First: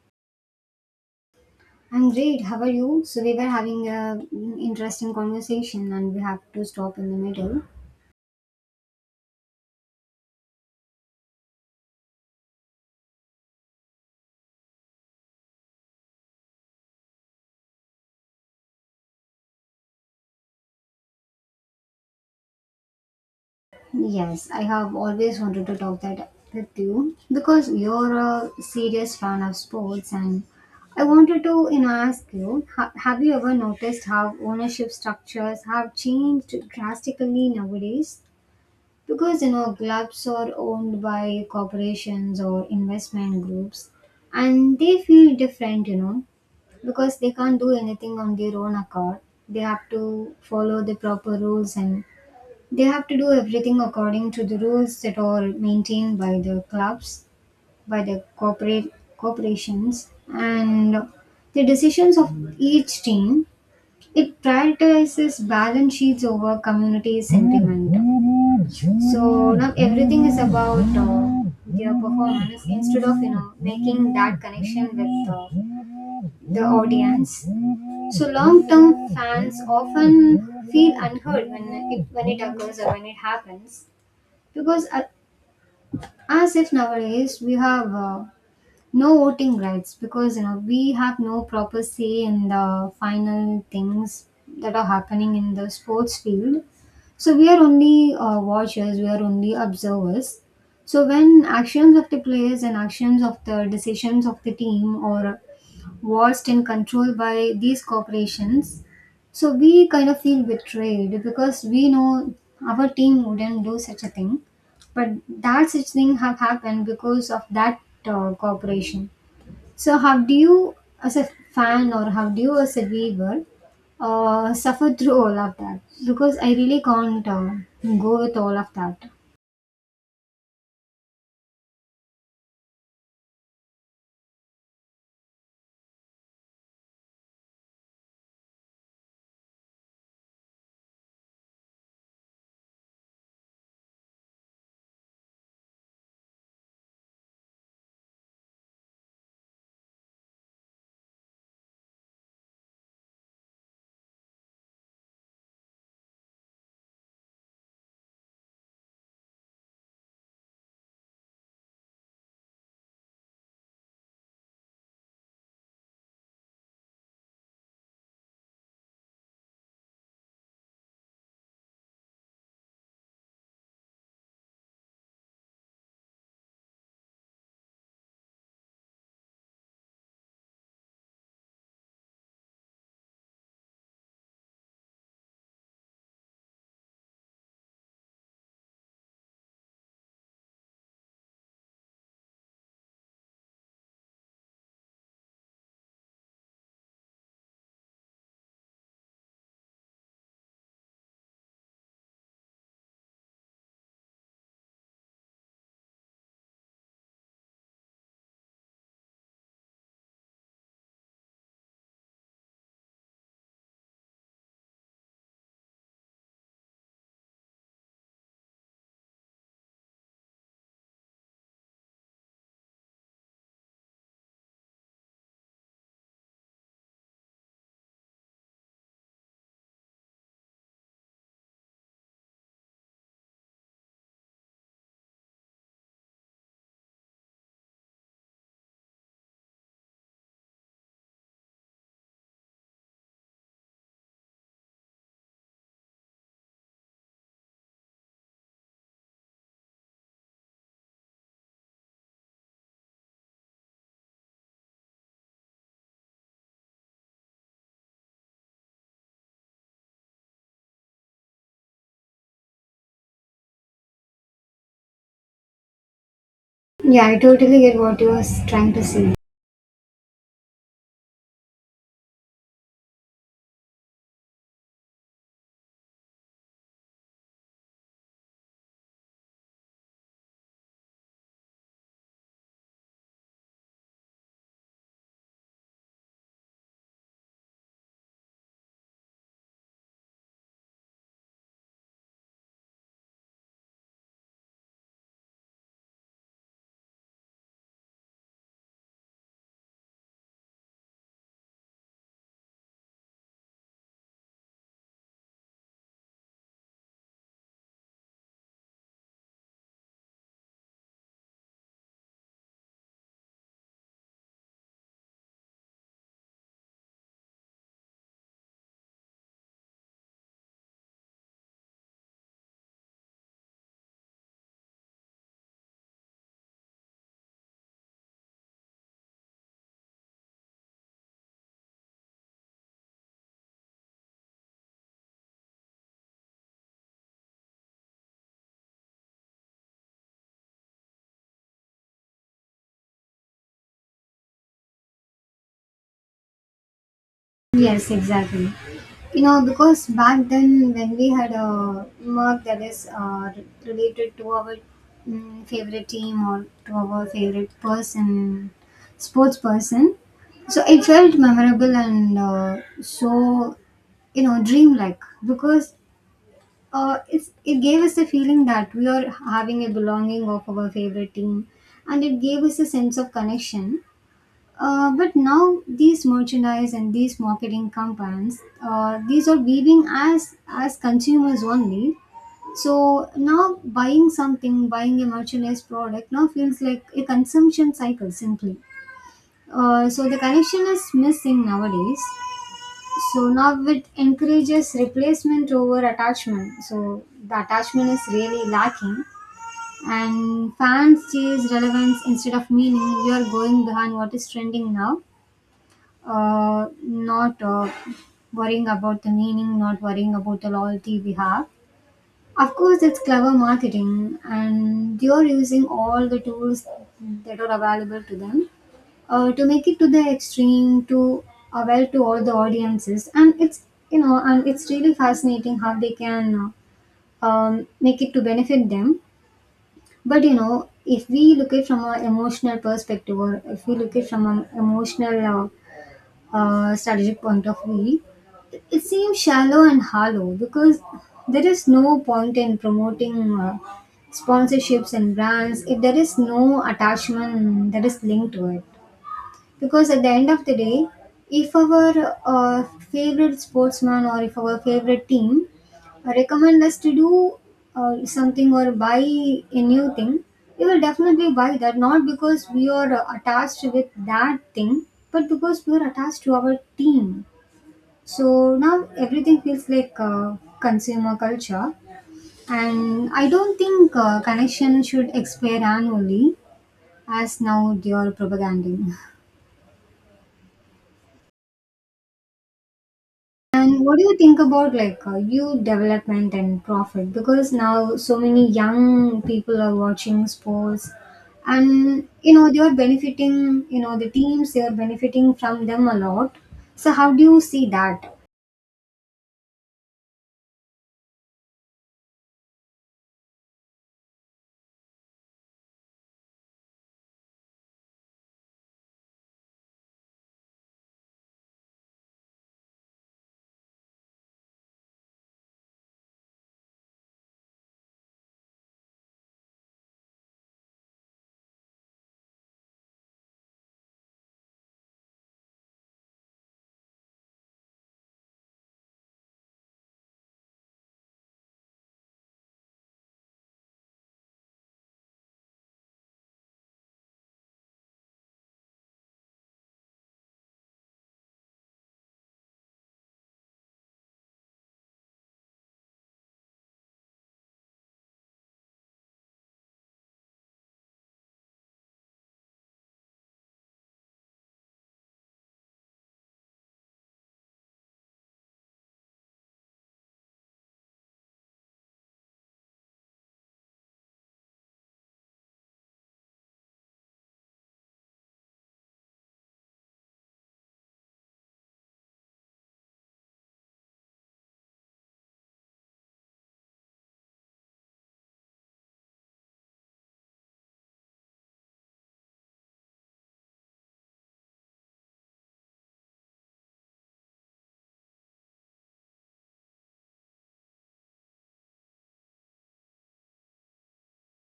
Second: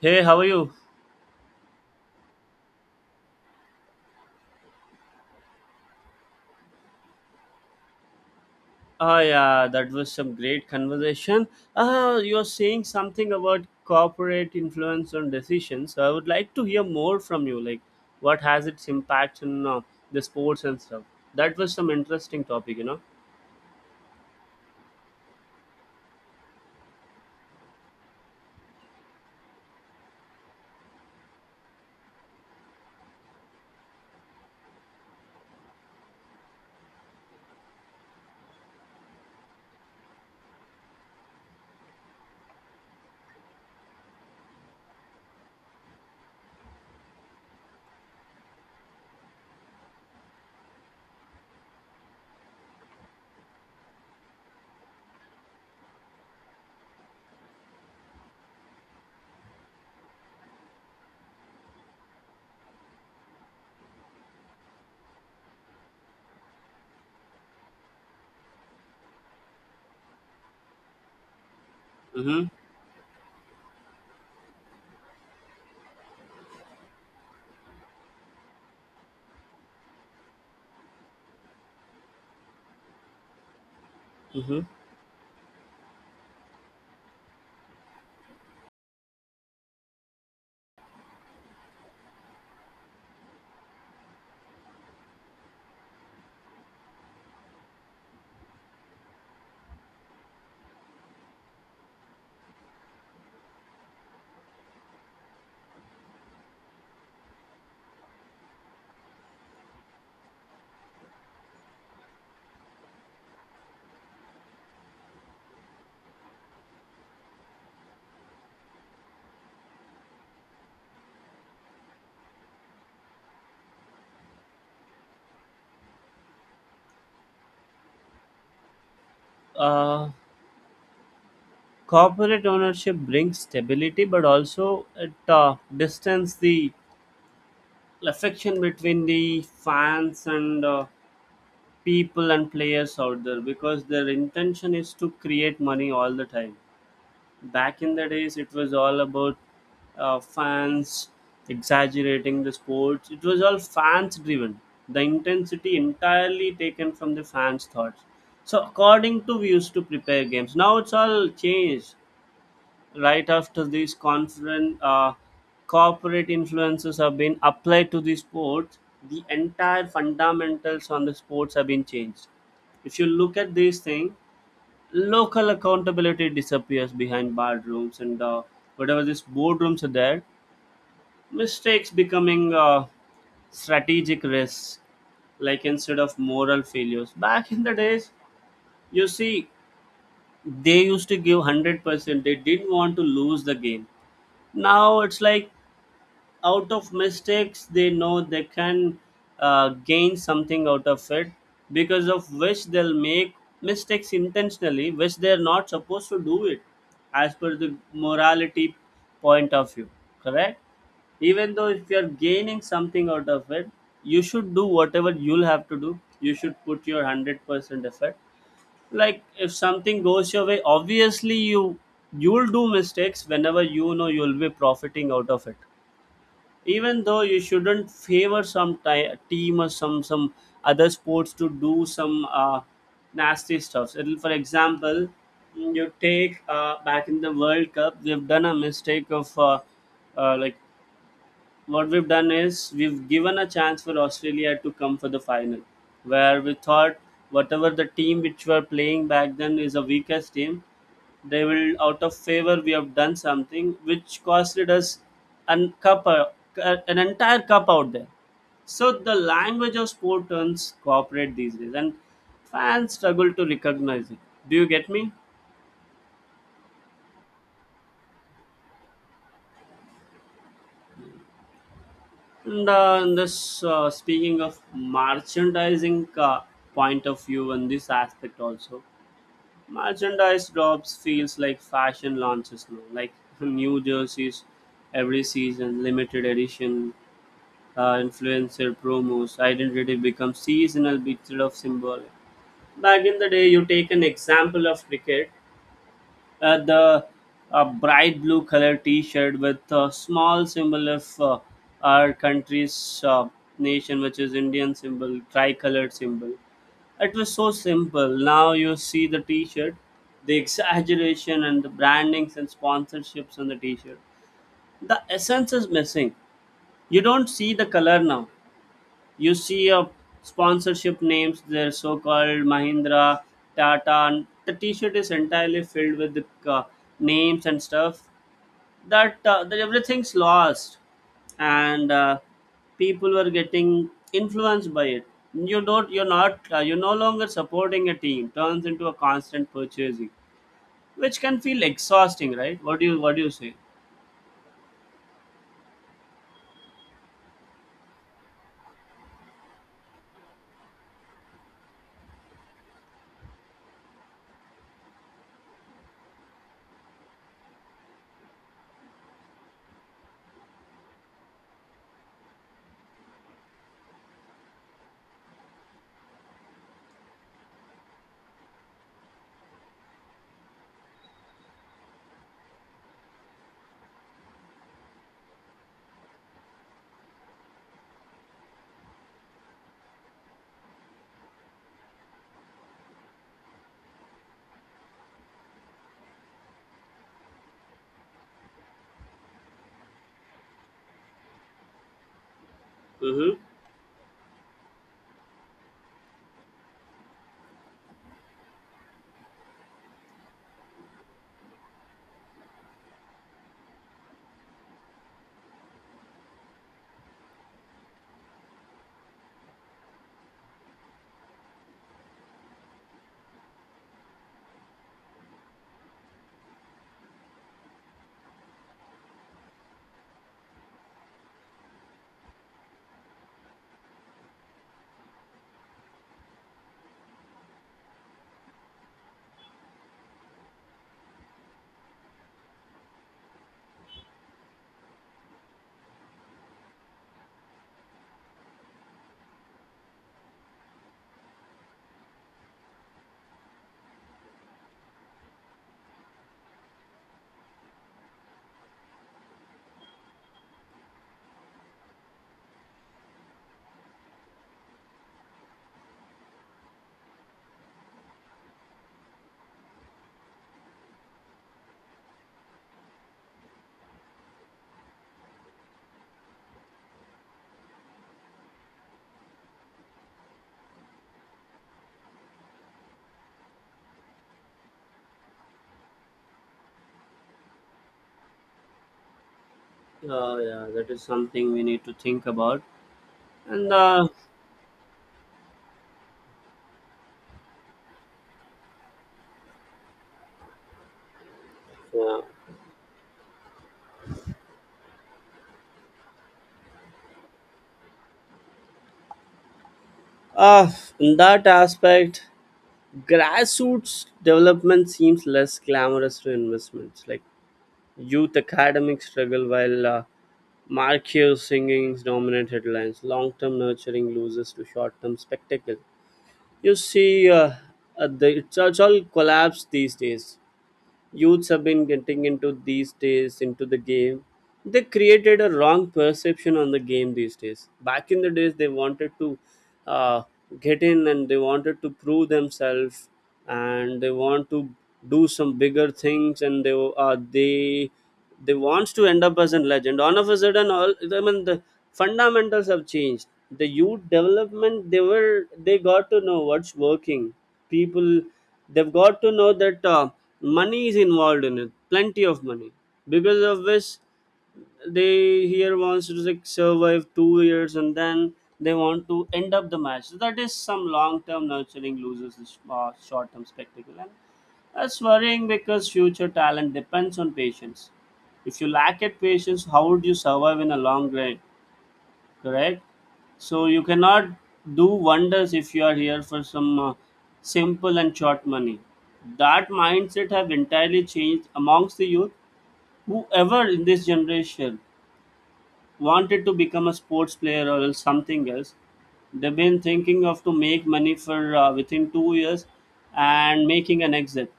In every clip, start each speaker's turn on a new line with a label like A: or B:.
A: Hey, how are you?
B: I'm great. How are you? So we were having a mm, interesting conversation, and we have to stop in the middle.
A: Ah, yeah, that was some great conversation. Ah, you're saying something about corporate influence on decisions. So I would like to hear more from you. Like, what has its impact on the sports and stuff? That was some interesting topic.
B: Yes, I have always wanted to talk that with you because you're a serious fan of sports, and I wanted to ask you: Have you ever noticed how ownership structures have changed drastically nowadays? Because clubs are owned by corporations or investment groups, and they feel different, you know because they can't do anything on their own accord. They have to follow the proper rules, and they have to do everything according to the rules that are maintained by the clubs, by the corporate corporations, and the decisions of each team. It prioritizes balance sheets over community sentiment. So now everything is about their
A: Mm-hmm.
B: performance instead of making that connection with the audience, so long-term fans often feel unheard when it occurs or when it happens,
A: Mm-hmm.
B: because as if nowadays we have no voting rights because we have no proper say in the final things that are happening in the sports field. So we are only watchers, we are only observers. So when actions of the players and actions of the decisions of the team or watched and controlled by these corporations. So we kind of feel betrayed because we know our team wouldn't do such a thing, but that such thing have happened because of that corporation. So how do you, as a fan, or how do you, as a viewer, suffer through all of that? Because I really can't go with all of that.
A: Uh, Corporate ownership brings stability, but also it distance the affection between the fans and people and players out there because their intention is to create money all the time. Back in the days, it was all about fans exaggerating the sports. It was all fans driven. The intensity entirely taken from the fans' thoughts. So according to we used to prepare games. Now it's all changed right after these conference corporate influences have been applied to the sports, the entire fundamentals on the sports have been changed if you look at these things. Local accountability disappears behind boardrooms and whatever these boardrooms are there, mistakes becoming strategic risks, like instead of moral failures. Back in the days, you see, they used to give 100%, they didn't want to lose the game. Now it's like, out of mistakes they know they can gain something out of it, because of which they'll make mistakes intentionally, which they're not supposed to do it as per the morality point of view. Correct. Even though if you're gaining something out of it, you should do whatever you'll have to do, you should put your 100% effort. Like if something goes your way, obviously you you'll do mistakes whenever you know you'll be profiting out of it. Even though you shouldn't favor some team or some other sports to do some nasty stuffs. It'll, for example, you take back in the World Cup, they've done a mistake of like, what we've done is we've given a chance for Australia to come for the final, where we thought whatever the team which were playing back then is a weakest team, they will out of favor. We have done something which costed us an an entire cup out there. So the language of sport turns corporate these days, and fans struggle to recognize it. Do you get me?
B: Yeah, I totally get what you are trying to say.
A: And in this, speaking of merchandising point of view in this aspect also, merchandise drops feels like fashion launches now, like new jerseys every season, limited edition, influencer promos, identity becomes seasonal bit of symbolic. Back in the day, you take an example of cricket, the bright blue color t-shirt with a small symbol of our country's nation, which is indian symbol, tricolored symbol. It was so simple. Now you see the t-shirt, the exaggeration and the brandings and sponsorships on the t-shirt, the essence is missing. You don't see the color now, you see a sponsorship names, their so-called Mahindra, Tata, and the T-shirt is entirely filled with the uh, names and stuff. That everything's lost, and people were getting influenced by it. You're not, you're no longer supporting a team. Turns into a constant purchasing, which can feel exhausting, right? What do you say?
B: Yes, exactly. You know, because back then when we had a mark that is related to our favorite team or to our favorite person, sports person, so it felt memorable and so you know dreamlike because it gave us the feeling that we are having a belonging of our favorite team, and it gave us a sense of connection, but now these merchandise and these marketing campaigns, these are weaving as consumers only. So now buying something, buying a merchandise product now feels like a consumption cycle simply. So the connection is missing nowadays. So
A: Mm-hmm.
B: now it encourages replacement over attachment. So the attachment is really lacking, and fans chase relevance instead of meaning. We are going behind what is trending now, not worrying about the meaning, not worrying about the loyalty we have. Of course, it's clever marketing, and you're using all the tools that are available to them to make it to the extreme, to avail to all the audiences, and it's you know, and it's really fascinating how they can make it to benefit them. But you know, if we look at from an emotional perspective, or if we look at from an emotional strategic point of view, it seems shallow and hollow because there is no point in promoting sponsorships and brands if there is no attachment that is linked to it. Because at the end of the day, if our favorite sportsman or if our favorite team recommend us to do something or buy a new thing, we will definitely buy that. Not because we are attached with that thing, but because we are attached to our team. So now everything feels like consumer culture, and I don't think connection should expire annually as now they are propaganding.
A: Yeah, that is something we need to think about. And
B: And what do you think about like youth development and profit? Because now so many young people are watching sports, and
A: yeah.
B: you know they are benefiting. You know the teams they are benefiting from them a lot. So how do you see that?
A: Uh, in that aspect, grassroots development seems less glamorous to investments. Like youth academic struggle while marquee singings dominate headlines. Long-term nurturing loses to short-term spectacle. You see, it's all collapsed these days. Youths have been getting into these days into the game, they created a wrong perception on the game these days. Back in the days they wanted to uh, get in and they wanted to prove themselves, and they want to do some bigger things, and they wants to end up as a legend all of a sudden. All i mean the fundamentals have changed. The youth development, they were, they got to know what's working. People, they've got to know that money is involved in it, plenty of money, because of which they here wants to like survive 2 years and then they want to end up the match. So that is some long term nurturing loses this short term spectacle, and that's worrying because future talent depends on patience. If you lack it patience, how would you survive in a long grind? Correct. So you cannot do wonders if you are here for some simple and short money. That mindset have entirely changed amongst the youth, whoever in this generation wanted to become a sports player or else something else. They've been thinking of to make money for within 2 years and making an exit.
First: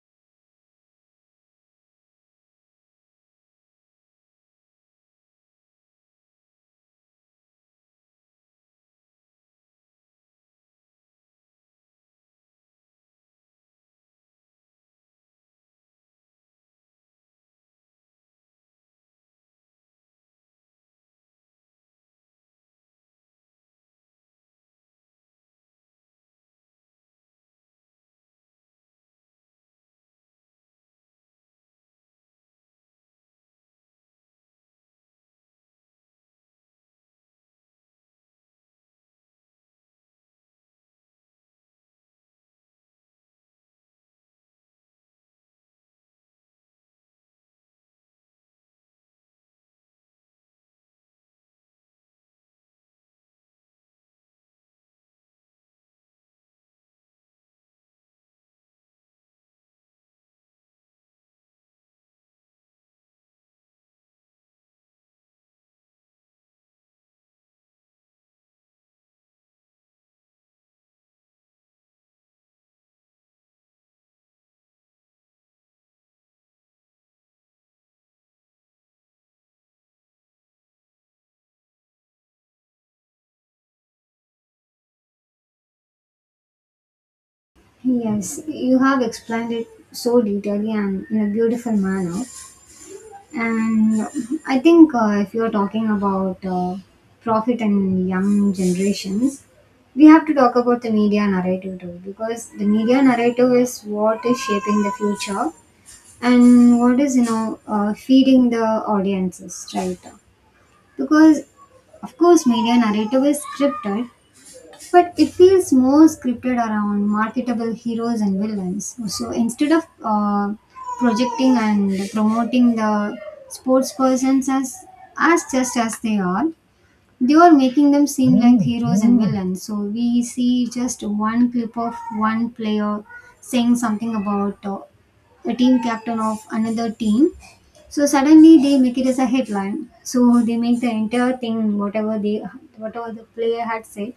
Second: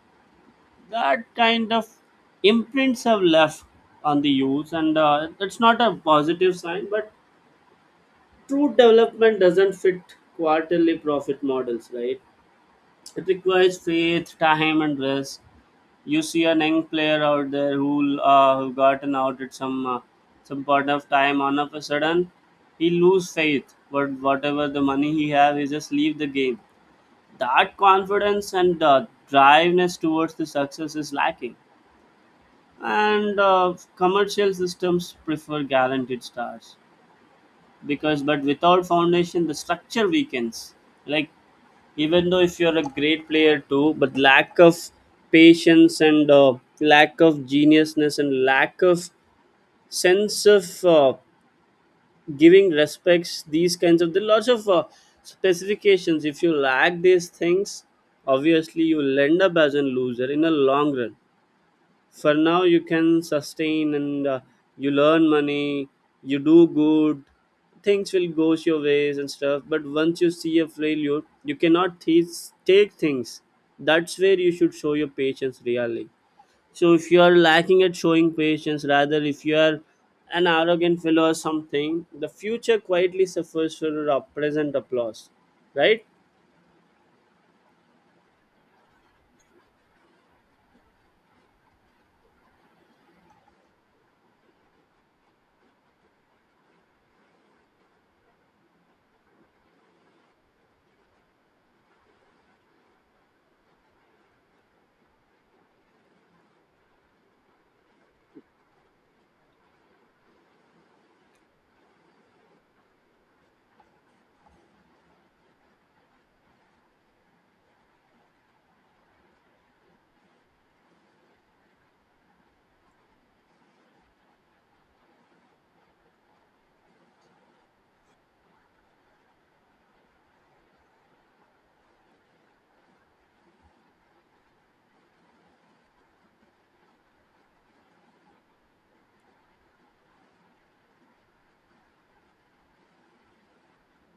A: That kind of imprints have left on the youth, and it's not a positive sign. But true development doesn't fit quarterly profit models, right? It requires faith, time, and rest. You see a young player out there who gotten out at some point of time. On of a sudden, he lose faith. But whatever the money he have, he just leave the game. That confidence and driveness towards the success is lacking. And commercial systems prefer guaranteed stars because but without foundation the structure weakens. Like even though if you're a great player too, but lack of patience and lack of geniusness and lack of sense of giving respects, these kinds of, there are lots of specifications. If you lack these things, obviously you'll end up as a loser in a long run. For now you can sustain and you learn money, you do good, things will go your ways and stuff. But once you see a failure you cannot take things. That's where you should show your patience really. So if you are lacking at showing patience, rather if you are an arrogant fellow or something, the future quietly suffers for our present applause. Right.
B: Yes, you have explained it so detailedly and in a beautiful manner. And I think if you're talking about profit and young generations, we have to talk about the media narrative too, because the media narrative is what is shaping the future and what is, you know, feeding the audiences, right? Because, of course, media narrative is scripted, but it feels more scripted around marketable heroes and villains. So instead of projecting and promoting the sportspersons as just as they are making them seem like heroes and villains. So we see just one clip of one player saying something about a team captain of another team. So suddenly they make it as a headline. So they make the entire thing, whatever the player had said,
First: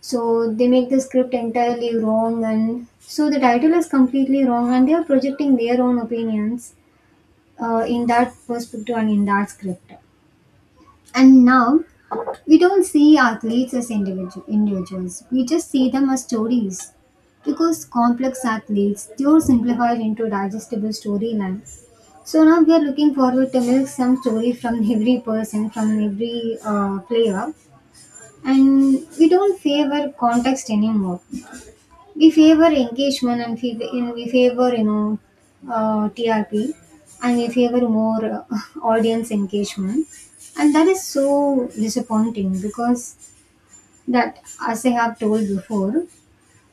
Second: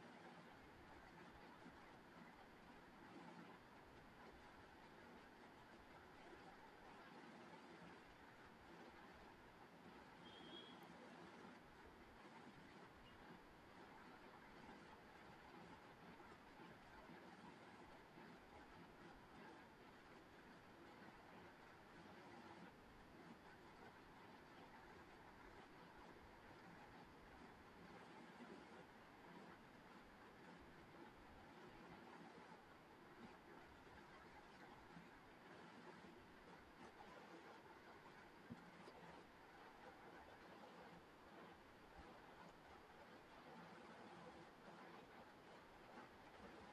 B: so they make the script entirely wrong, and so the title is completely wrong, and they are projecting their own opinions in that perspective and in that script. And now we don't see athletes as individuals; we just see them as stories. Because complex athletes, they are simplified into digestible storylines. So now we are looking forward to milk some story from every person, from every player, and we don't favor context anymore, we favor engagement, and we favor TRP, and we favor more audience engagement, and that is so disappointing because that, as I have told before,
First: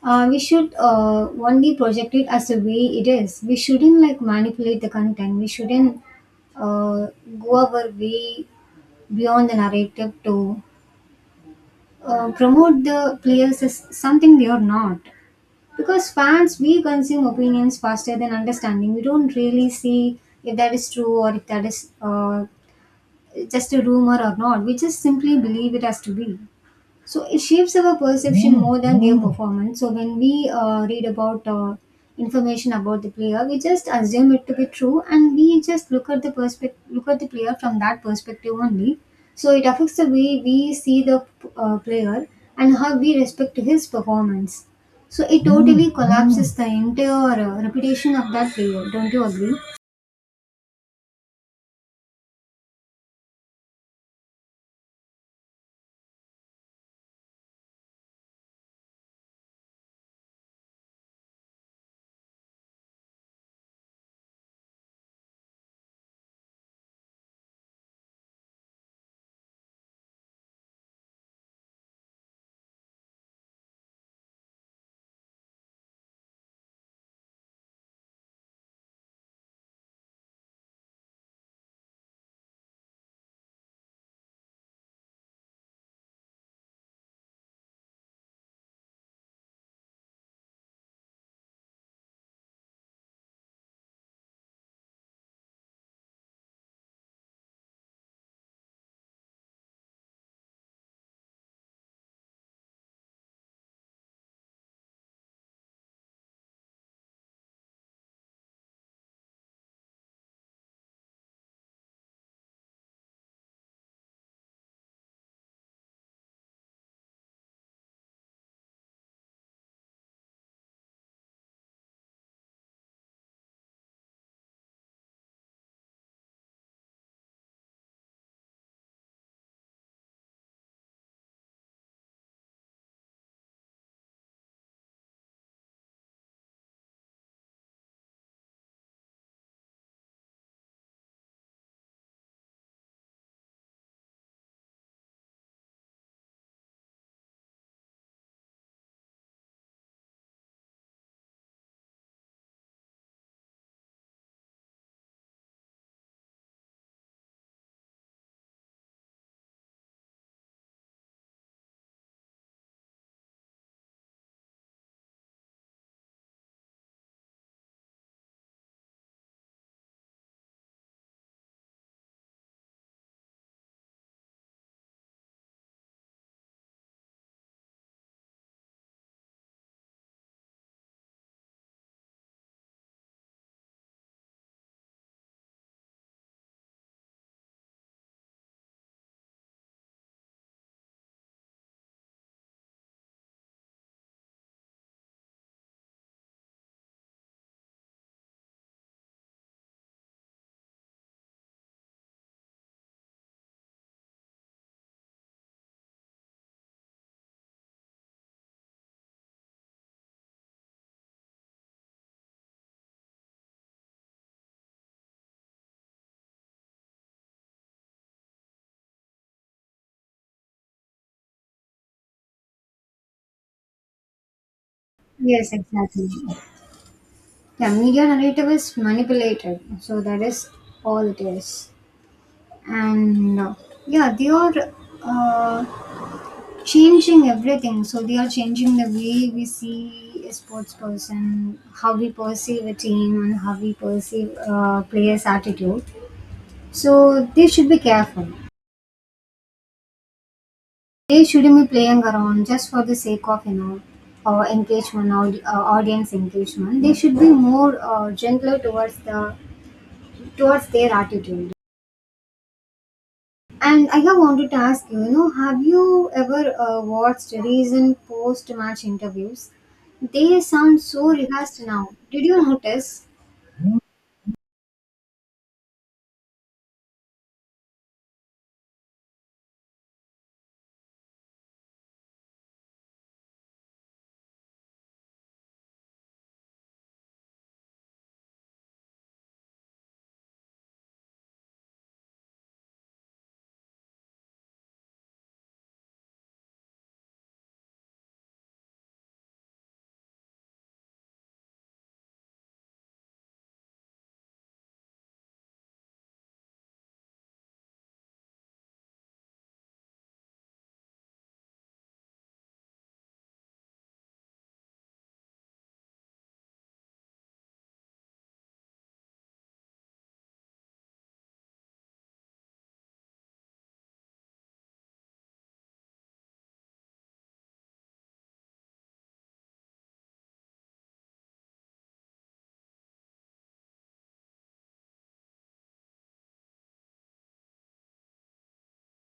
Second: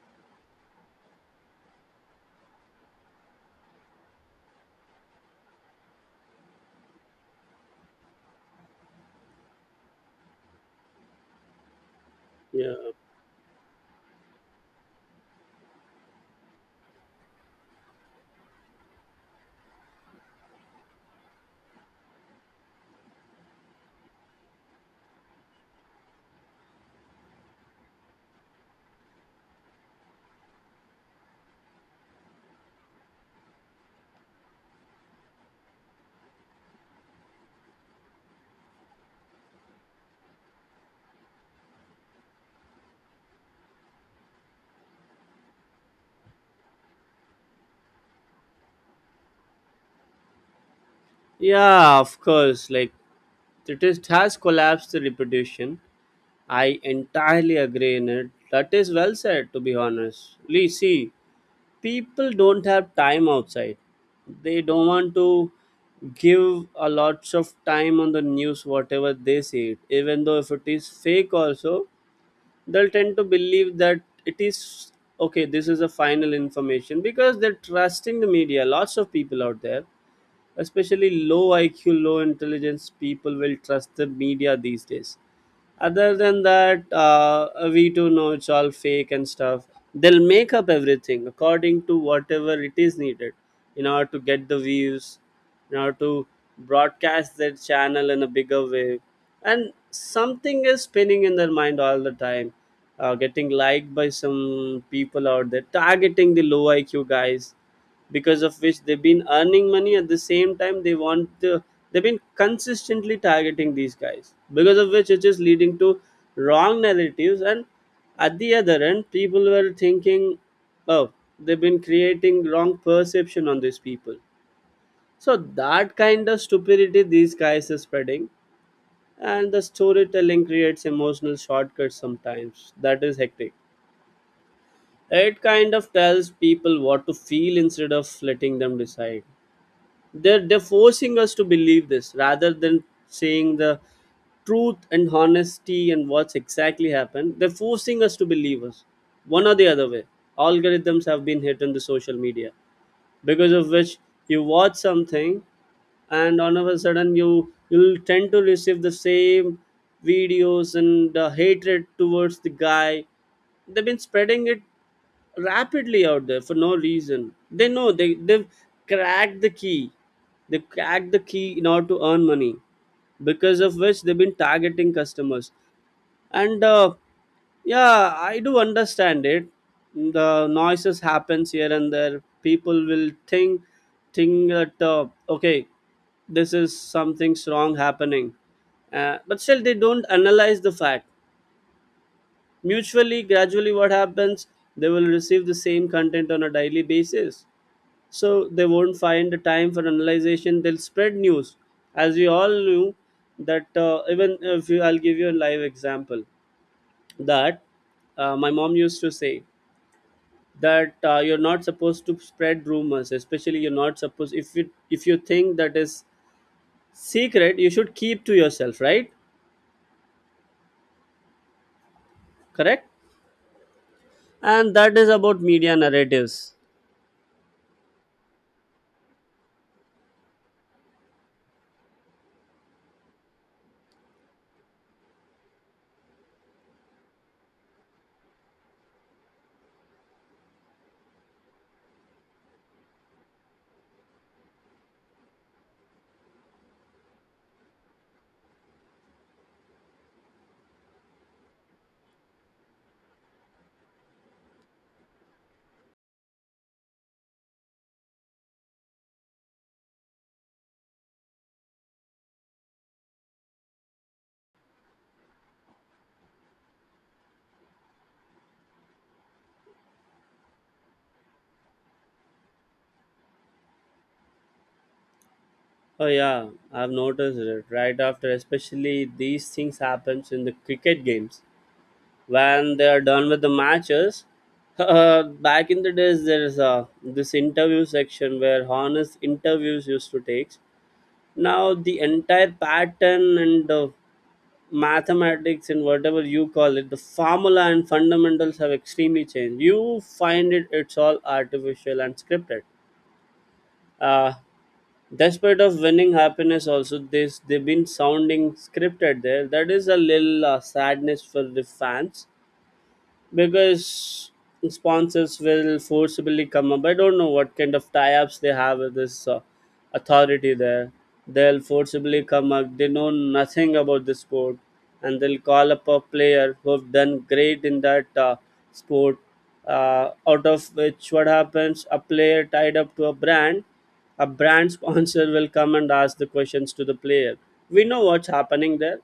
B: we should only project it as the way it is. We shouldn't like manipulate the content. We shouldn't uh, go our way beyond the narrative to
A: Yeah,
B: promote the players as something they are not, because fans, we consume opinions faster than understanding. We don't really see if that is true or if that is just a rumor or not. We just simply believe it has to be. So it shapes our perception more than their performance. So when we read about information about the player, we just assume it to be true, and we just look at the perspective, look at the player from that perspective only. So it affects the way we see the player and how we respect his performance. So it totally collapses the entire reputation of that player. Don't you agree?
A: yeah, of course, like it is, has collapsed the reputation. I entirely agree in it. That is well said, to be honest. Lee, see, people don't have time outside. They don't want to give a lot of time on the news, whatever they see it. Even though if it is fake also, they'll tend to believe that it is okay, this is a final information because they're trusting the media. Lots of people out there. Especially low IQ, low intelligence people will trust the media these days. Other than that, we do know it's all fake and stuff. They'll make up everything according to whatever it is needed in order to get the views, in order to broadcast their channel in a bigger way. And something is spinning in their mind all the time, getting liked by some people out there, targeting the low IQ guys, because of which they've been earning money. At the same time they want the they've been consistently targeting these guys, because of which it is leading to wrong narratives. And at the other end people were thinking, oh, they've been creating wrong perception on these people. So that kind of stupidity these guys are spreading. And the storytelling creates emotional shortcuts sometimes, that is hectic. It kind of tells people what to feel instead of letting them decide. They're forcing us to believe this rather than saying the truth and honesty and what's exactly happened. They're forcing us to believe us one or the other way. Algorithms have been hit on the social media, because of which you watch something, and all of a sudden you'll tend to receive the same videos and the hatred towards the guy. They've been spreading it rapidly out there for no reason. They know they've cracked the key. They cracked the key in order to earn money, because of which they've been targeting customers. And yeah, I do understand it. The noises happens here and there, people will think that okay, this is something wrong happening. But still they don't analyze the fact. Mutually gradually what happens, they will receive the same content on a daily basis, so they won't find the time for analyzation, they'll spread news. As we all knew that even if you, I'll give you a live example. That my mom used to say that you're not supposed to spread rumors, especially you're not supposed, if you think that is secret you should keep to yourself, right? Correct. And that is about
B: Yes,
A: media
B: exactly.
A: narratives.
B: Yeah, media narrative is manipulated. So that is all it is. And Yeah, they are uh, changing everything, so they are changing the way we see a sports person, how we perceive a team, and how we perceive players attitude, so they should be careful. They shouldn't be playing around just for the sake of engagement or audience engagement. They should be more gentler towards the towards their attitude. And I have wanted to ask you, you know, have you ever watched recent post-match interviews? They sound so rehearsed now. Did you notice?
A: Oh yeah, I've noticed it right after, especially these things happens in the cricket games when they are done with the matches. Back in the days, there is a this interview section where honest interviews used to take. Now the entire pattern and mathematics and whatever you call it, the formula and fundamentals have extremely changed. You find it's all artificial and scripted. Uh, Despite of winning happiness also this they've been sounding scripted there, that is a little sadness for the fans because sponsors will forcibly come up. I don't know what kind of tie-ups they have with this authority there. They'll forcibly come up. They know nothing about the sport, and they'll call up a player who've done great in that sport. Out of which, what happens? A player tied up to a brand sponsor will come and ask the questions to the player. We know what's happening there,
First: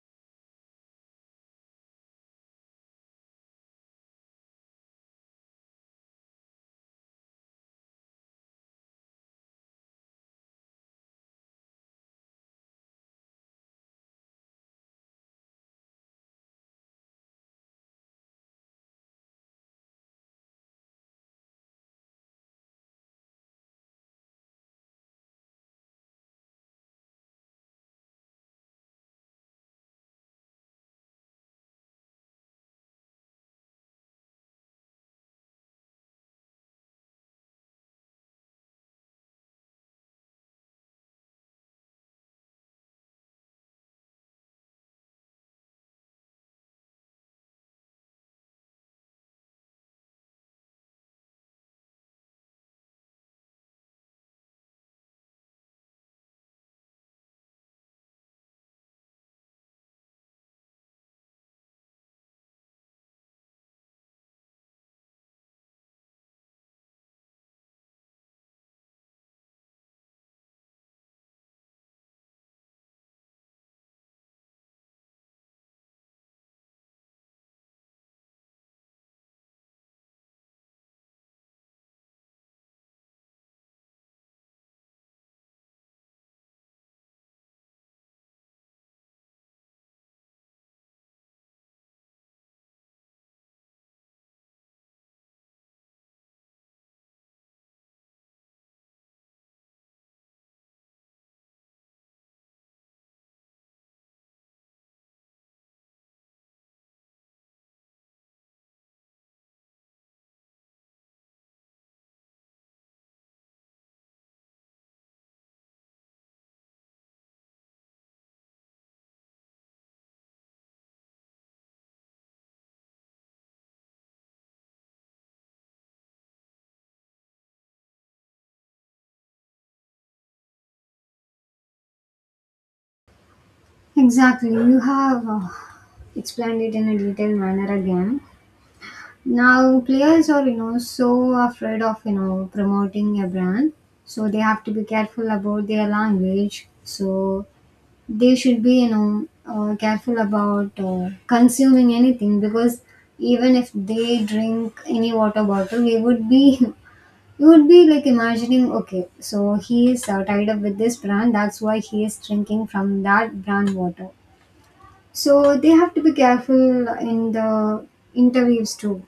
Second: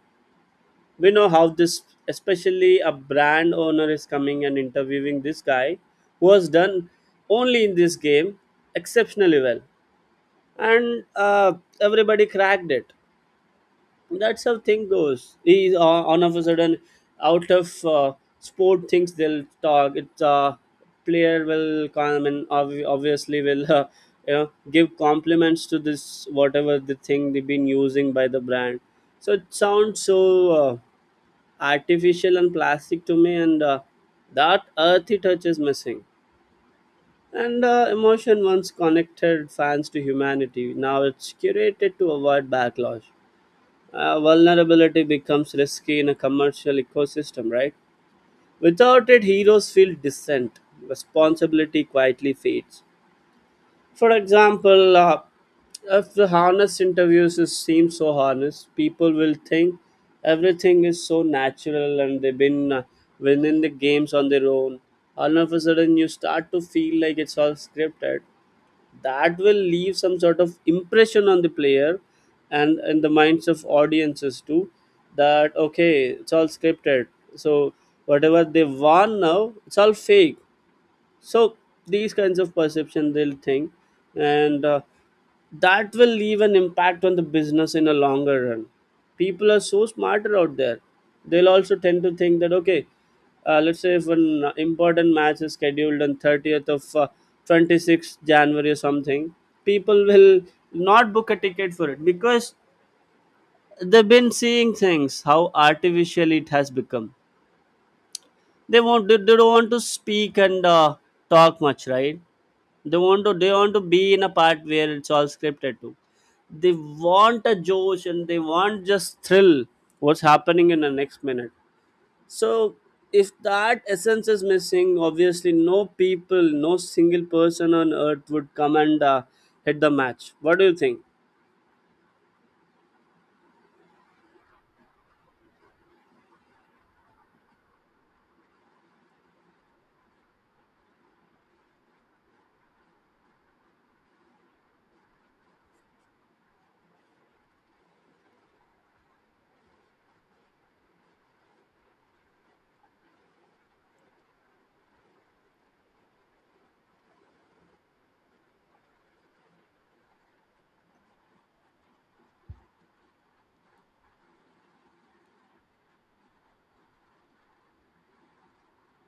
A: we know how this, especially a brand owner is coming and interviewing this guy who has done only in this game exceptionally well, and everybody cracked it, that's how thing goes. He on of a sudden, out of sport things they'll talk, it's player will come and obviously will give compliments to this whatever the thing they've been using by the brand. So it sounds so uh, artificial and plastic to me, and that earthy touch is missing, and emotion once connected fans to humanity, now it's curated to avoid backlash. Vulnerability becomes risky in a commercial ecosystem, right? Without it heroes feel distant, responsibility quietly fades. For example, if the harness interviews is, seem so honest, people will think everything is so natural and they've been winning the games on their own. All of a sudden, you start to feel like it's all scripted. That will leave some sort of impression on the player and in the minds of audiences too. That okay, it's all scripted. So whatever they want now, it's all fake. So these kinds of perception they'll think, and that will leave an impact on the business in a longer run. People are so smarter out there, they'll also tend to think that okay, let's say if an important match is scheduled on 30th of 26th january or something, people will not book a ticket for it because they've been seeing things how artificial it has become. They won't They don't want to speak and talk much, right? They want to be in a part where it's all scripted too. They want a Josh and they want just thrill, what's happening in the next minute. So if that essence is missing, obviously no people, no single person on earth would come and hit the match. What do you think?
B: Exactly. You have explained it in a detailed manner again. Now players are you know so afraid of you know promoting a brand, so they have to be careful about their language. So they should be careful about consuming anything, because even if they drink any water bottle we would be you would be like imagining okay so he is tied up with this brand that's why he is drinking from that brand water, so they have to be careful in the interviews too,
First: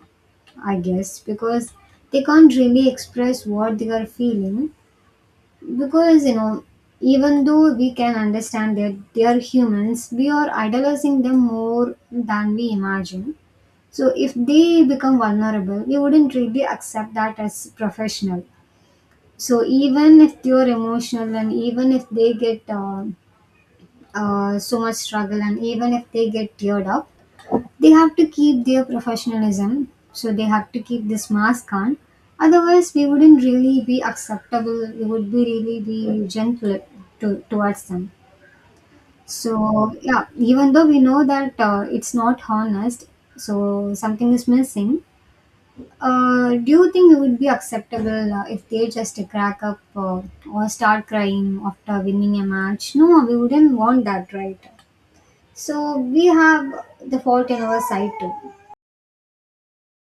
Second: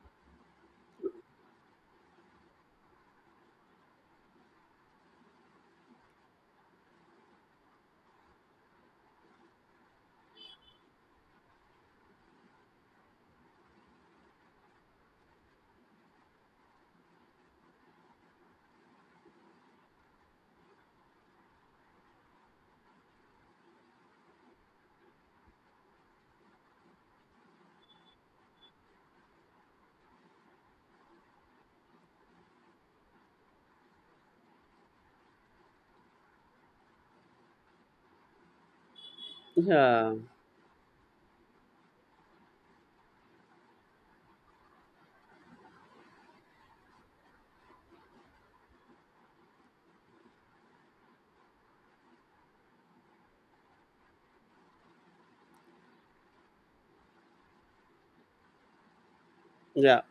B: I guess, because they can't really express what they are feeling. Because, you know, even though we can understand that they are humans, we are idolizing them more than we imagine. So, if they become vulnerable, we wouldn't really accept that as professional. So, even if they are emotional and even if they get so much struggle, and even if they get teared up, they have to keep their professionalism, so they have to keep this mask on. Otherwise, we wouldn't really be acceptable. We would be really be gentle towards them. So
A: Yeah,
B: yeah, even though we know that it's not honest, so something is missing. Do you think it would be acceptable if they just crack up or start crying after winning a match? No, we wouldn't want that, right? So we have the fault in our side too.
A: yeah.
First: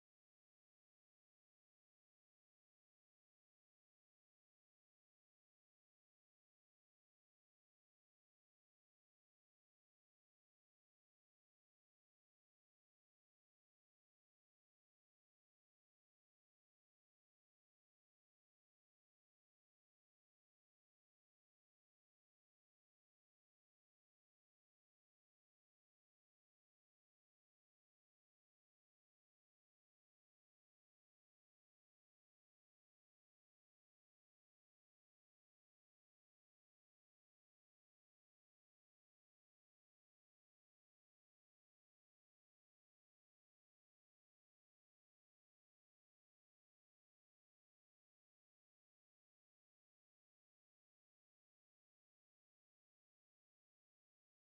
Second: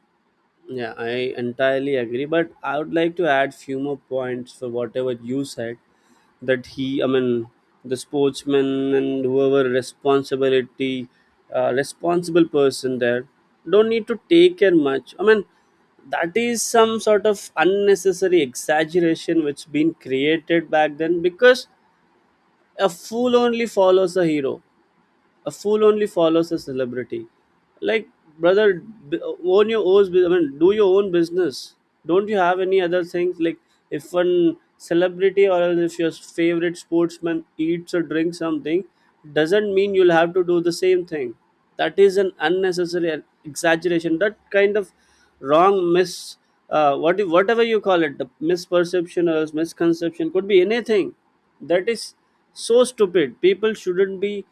A: Yeah, I entirely agree, but I would like to add few more points for whatever you said. I mean, the sportsman and whoever responsibility, responsible person there, don't need to take care much. I mean, that is some sort of unnecessary exaggeration which been created back then because a fool only follows a hero, a fool only follows a celebrity, like, brother, own your own I mean do your own business. Don't you have any other things, like if one celebrity or else if your favorite sportsman eats or drinks something, doesn't mean you'll have to do the same thing. That is an unnecessary exaggeration, that kind of wrong, mis what, whatever you call it, the misperception or misconception, could be anything. That is so stupid, people shouldn't be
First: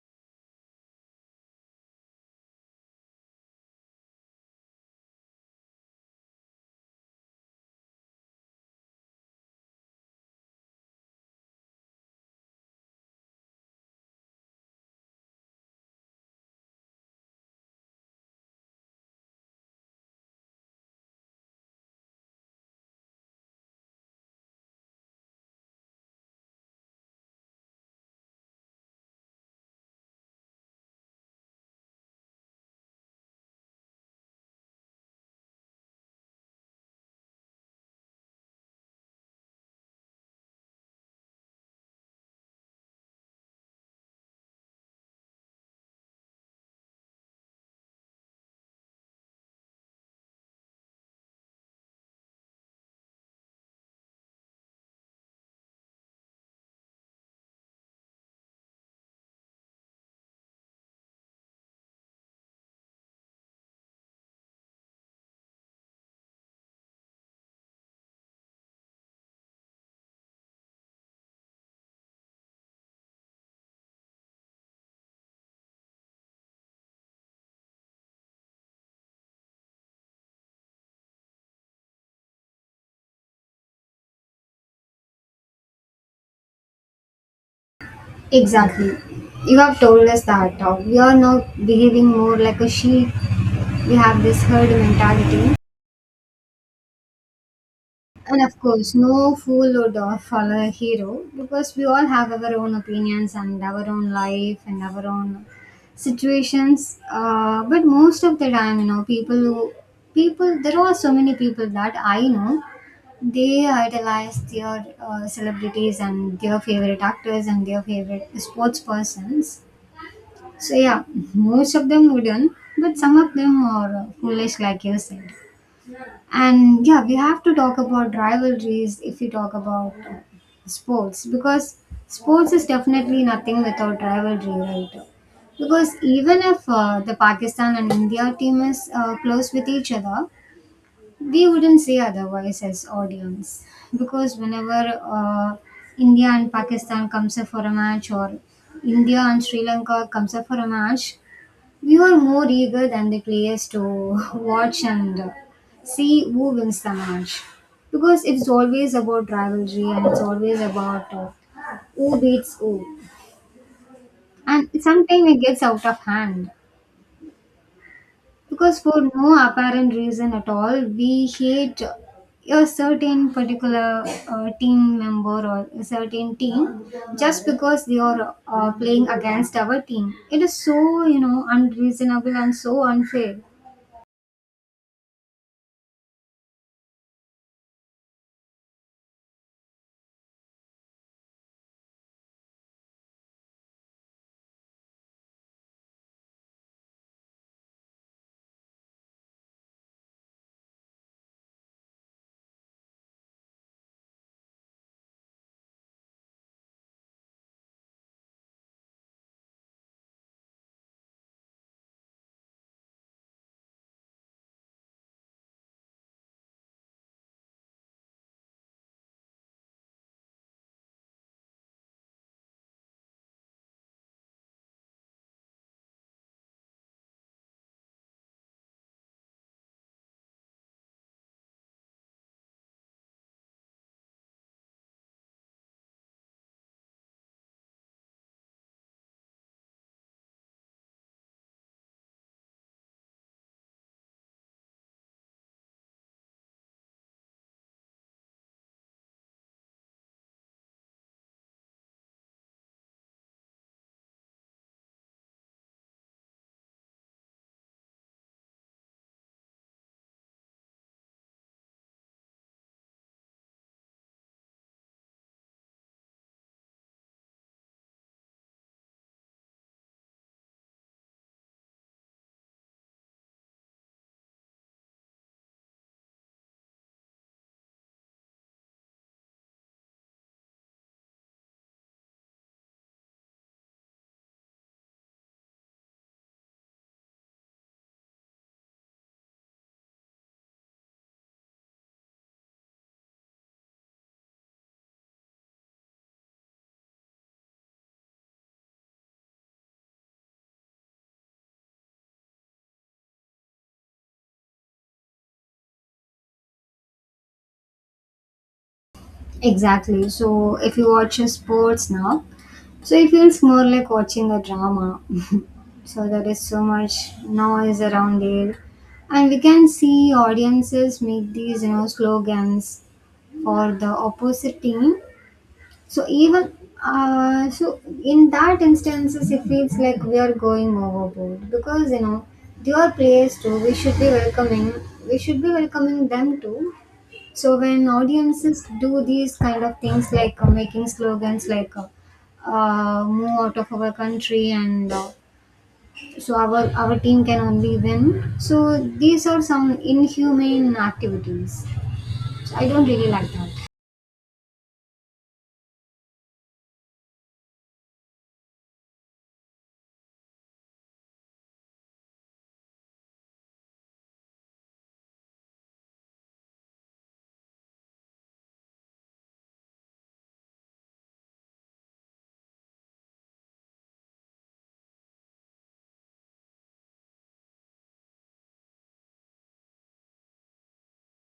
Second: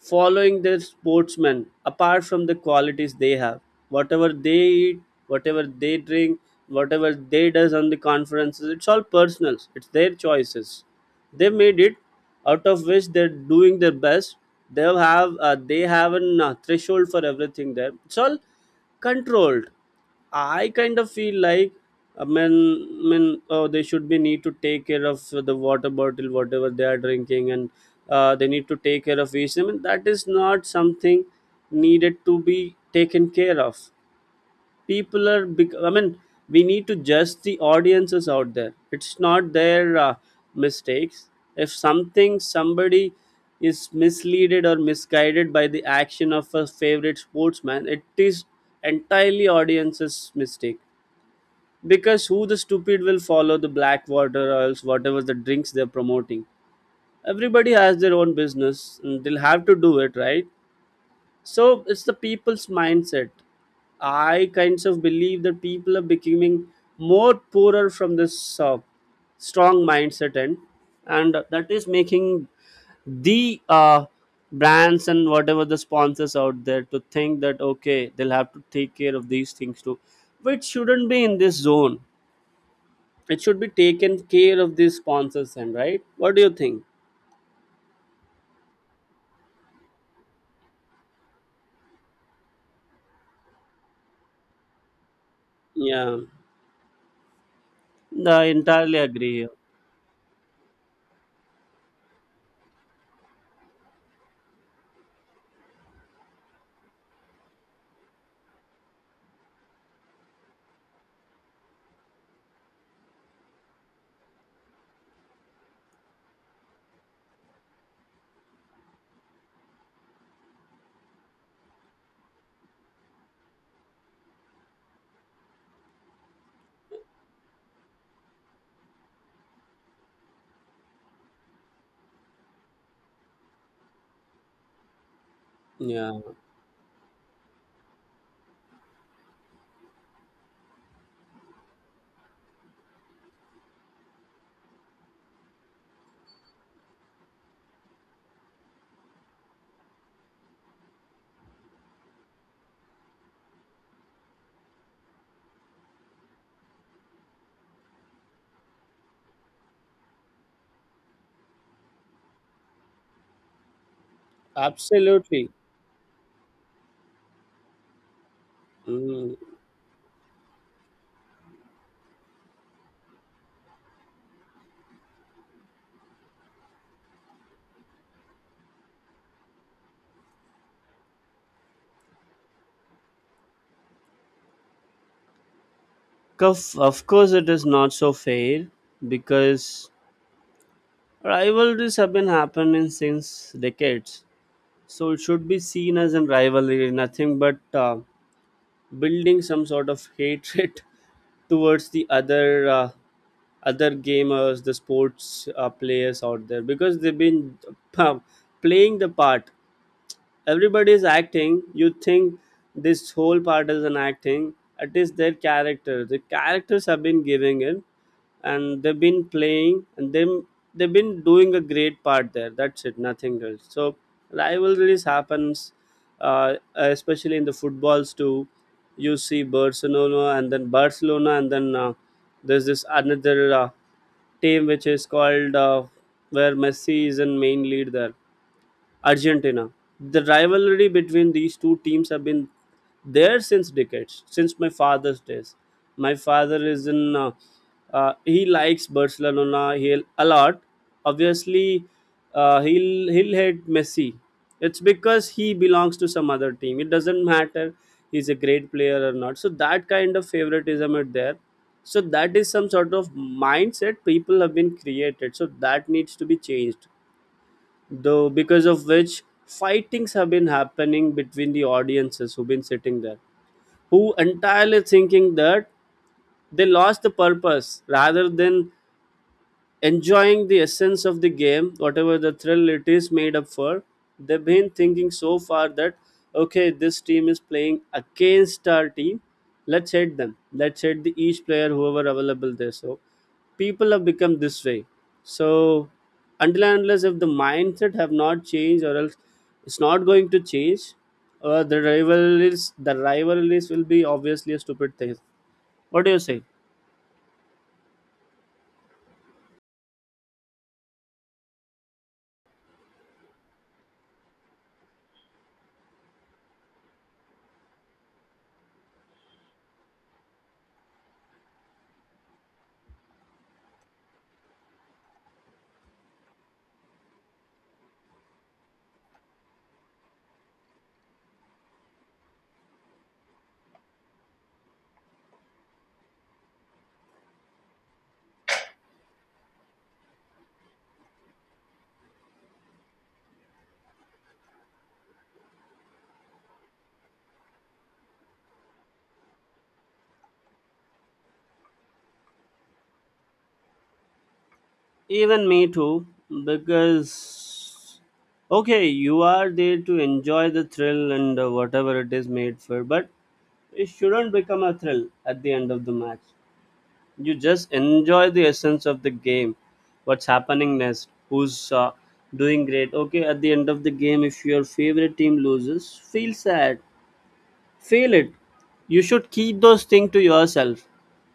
A: following their sportsmen apart from the qualities they have. Whatever they eat, whatever they drink, whatever they does on the conferences, it's all personal, it's their choices they made it, out of which they're doing their best. They have a threshold for everything there, it's all controlled. I kind of feel like, I mean, I mean, oh, they should be need to take care of the water bottle, whatever they are drinking, and they need to take care of each. I mean, that is not something needed to be taken care of. I mean, we need to judge the audiences out there. It's not their mistakes. If something somebody is misleaded or misguided by the action of a favorite sportsman, it is entirely audience's mistake, because who the stupid will follow the black water or else whatever the drinks they're promoting. Everybody has their own business and they'll have to do it, right? So it's the people's mindset. I kinds of believe that people are becoming more poorer from this strong mindset end, and that is making the brands and whatever the sponsors out there to think that okay, they'll have to take care of these things too, which shouldn't be in this zone. It should be taken care of these sponsors and, right? What do you think?
B: Exactly. You have told us that we are now behaving more like a sheep. We have this herd mentality.
A: Yeah. No,
B: And
A: I
B: of course,
A: entirely
B: no
A: agree.
B: fool would follow a hero because we all have our own opinions and our own life and our own situations. But most of the time, you know, people, there are so many people that I know they idolize their celebrities and their favorite actors and their favorite sports persons. So yeah, most of them wouldn't, but some of them are foolish, like you said. And yeah, we have to talk about rivalries if we talk about sports, because sports is definitely nothing without rivalry, right? Because
A: Yeah.
B: even if the Pakistan and India team is close with each other, we wouldn't say otherwise as audience. Because whenever India and Pakistan comes up for a match, or India and Sri Lanka comes up for a match, we were more eager than the players to watch and see who wins the match. Because it's always about rivalry, and it's always about who beats who. And sometimes it
A: Absolutely.
B: gets out of hand. Because for
A: Mm.
B: no apparent reason at all, we hate a certain particular team member or a certain team just because they are playing against our team. It is so, you know, unreasonable and so unfair.
A: Of course, it is not so fair because rivalries have been happening since decades. So it should be seen as a rivalry, nothing but building some sort of hatred towards the other gamers, the sports players out there, because they've been uh, playing the part. Everybody is acting. You think this whole part is an acting. It is their character. The characters have been giving it and they've been playing and them they've been doing a great part there. That's it, nothing else. So rivalries happens, especially in the footballs too. You see Barcelona, and then Barcelona and then there's this another team which is called, where Messi is in main lead there. Argentina. The rivalry between these two teams have been there since decades, since my father's days. My father is in, he likes Barcelona a lot. Obviously, he'll hate Messi. It's because he belongs to some other team. It doesn't matter he's a great player or not. So that kind of favoritism is there. So that is some sort of mindset people have been created. So that needs to be changed, though, because of which fightings have been happening between the audiences who've been sitting there, who entirely thinking that they lost the purpose rather than enjoying the essence of the game, whatever the thrill it is made up for. They've been thinking so far that okay, this team is playing against our team. Let's hit them. Let's hit the each player whoever available there. So people have become this way. So until and unless if the mindset have not changed or else it's not going to change, the rivalries will be obviously a stupid thing. What do you say?
B: Exactly. So if you watch a sports now, so it feels more like watching a drama. So there is so much noise around there, and we can see audiences make these you know slogans for the opposite team. So even so in that instances, it feels like we are going overboard because you know they are players too. We should be welcoming. We should be welcoming them too. So when audiences do these kind of things like making slogans like move out of our country, and so our team can only win. So these are some inhumane activities. So I don't really like that.
A: Even me too, because okay, you are there to enjoy the thrill and whatever it is made for, but it shouldn't become a thrill at the end of the match. You just enjoy the essence of the game, what's happening next, who's doing great. Okay, at the end of the game, if your favorite team loses, feel sad, feel it. You should keep those things to yourself.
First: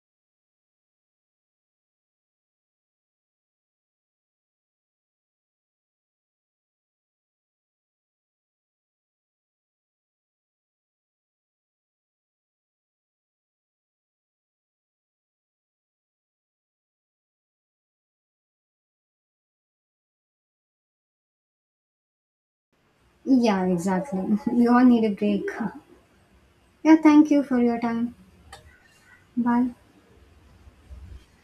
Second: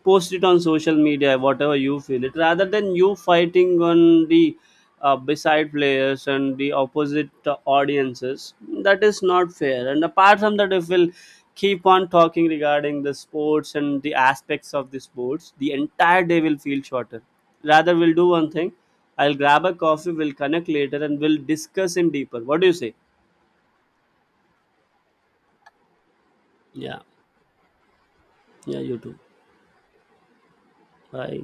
A: Post it on social media, whatever you feel it, rather than you fighting on the beside players and the opposite audiences. That is not fair. And apart from that, if we'll keep on talking regarding the sports and the aspects of the sports, the entire day will feel shorter. Rather, we'll do one thing. I'll grab a coffee, we'll connect later and we'll discuss in deeper. What do you say?
B: Yeah, exactly. We all need a break. Yeah,
A: Yeah.
B: thank you for your time.
A: Yeah, you too.
B: Bye.
A: Bye.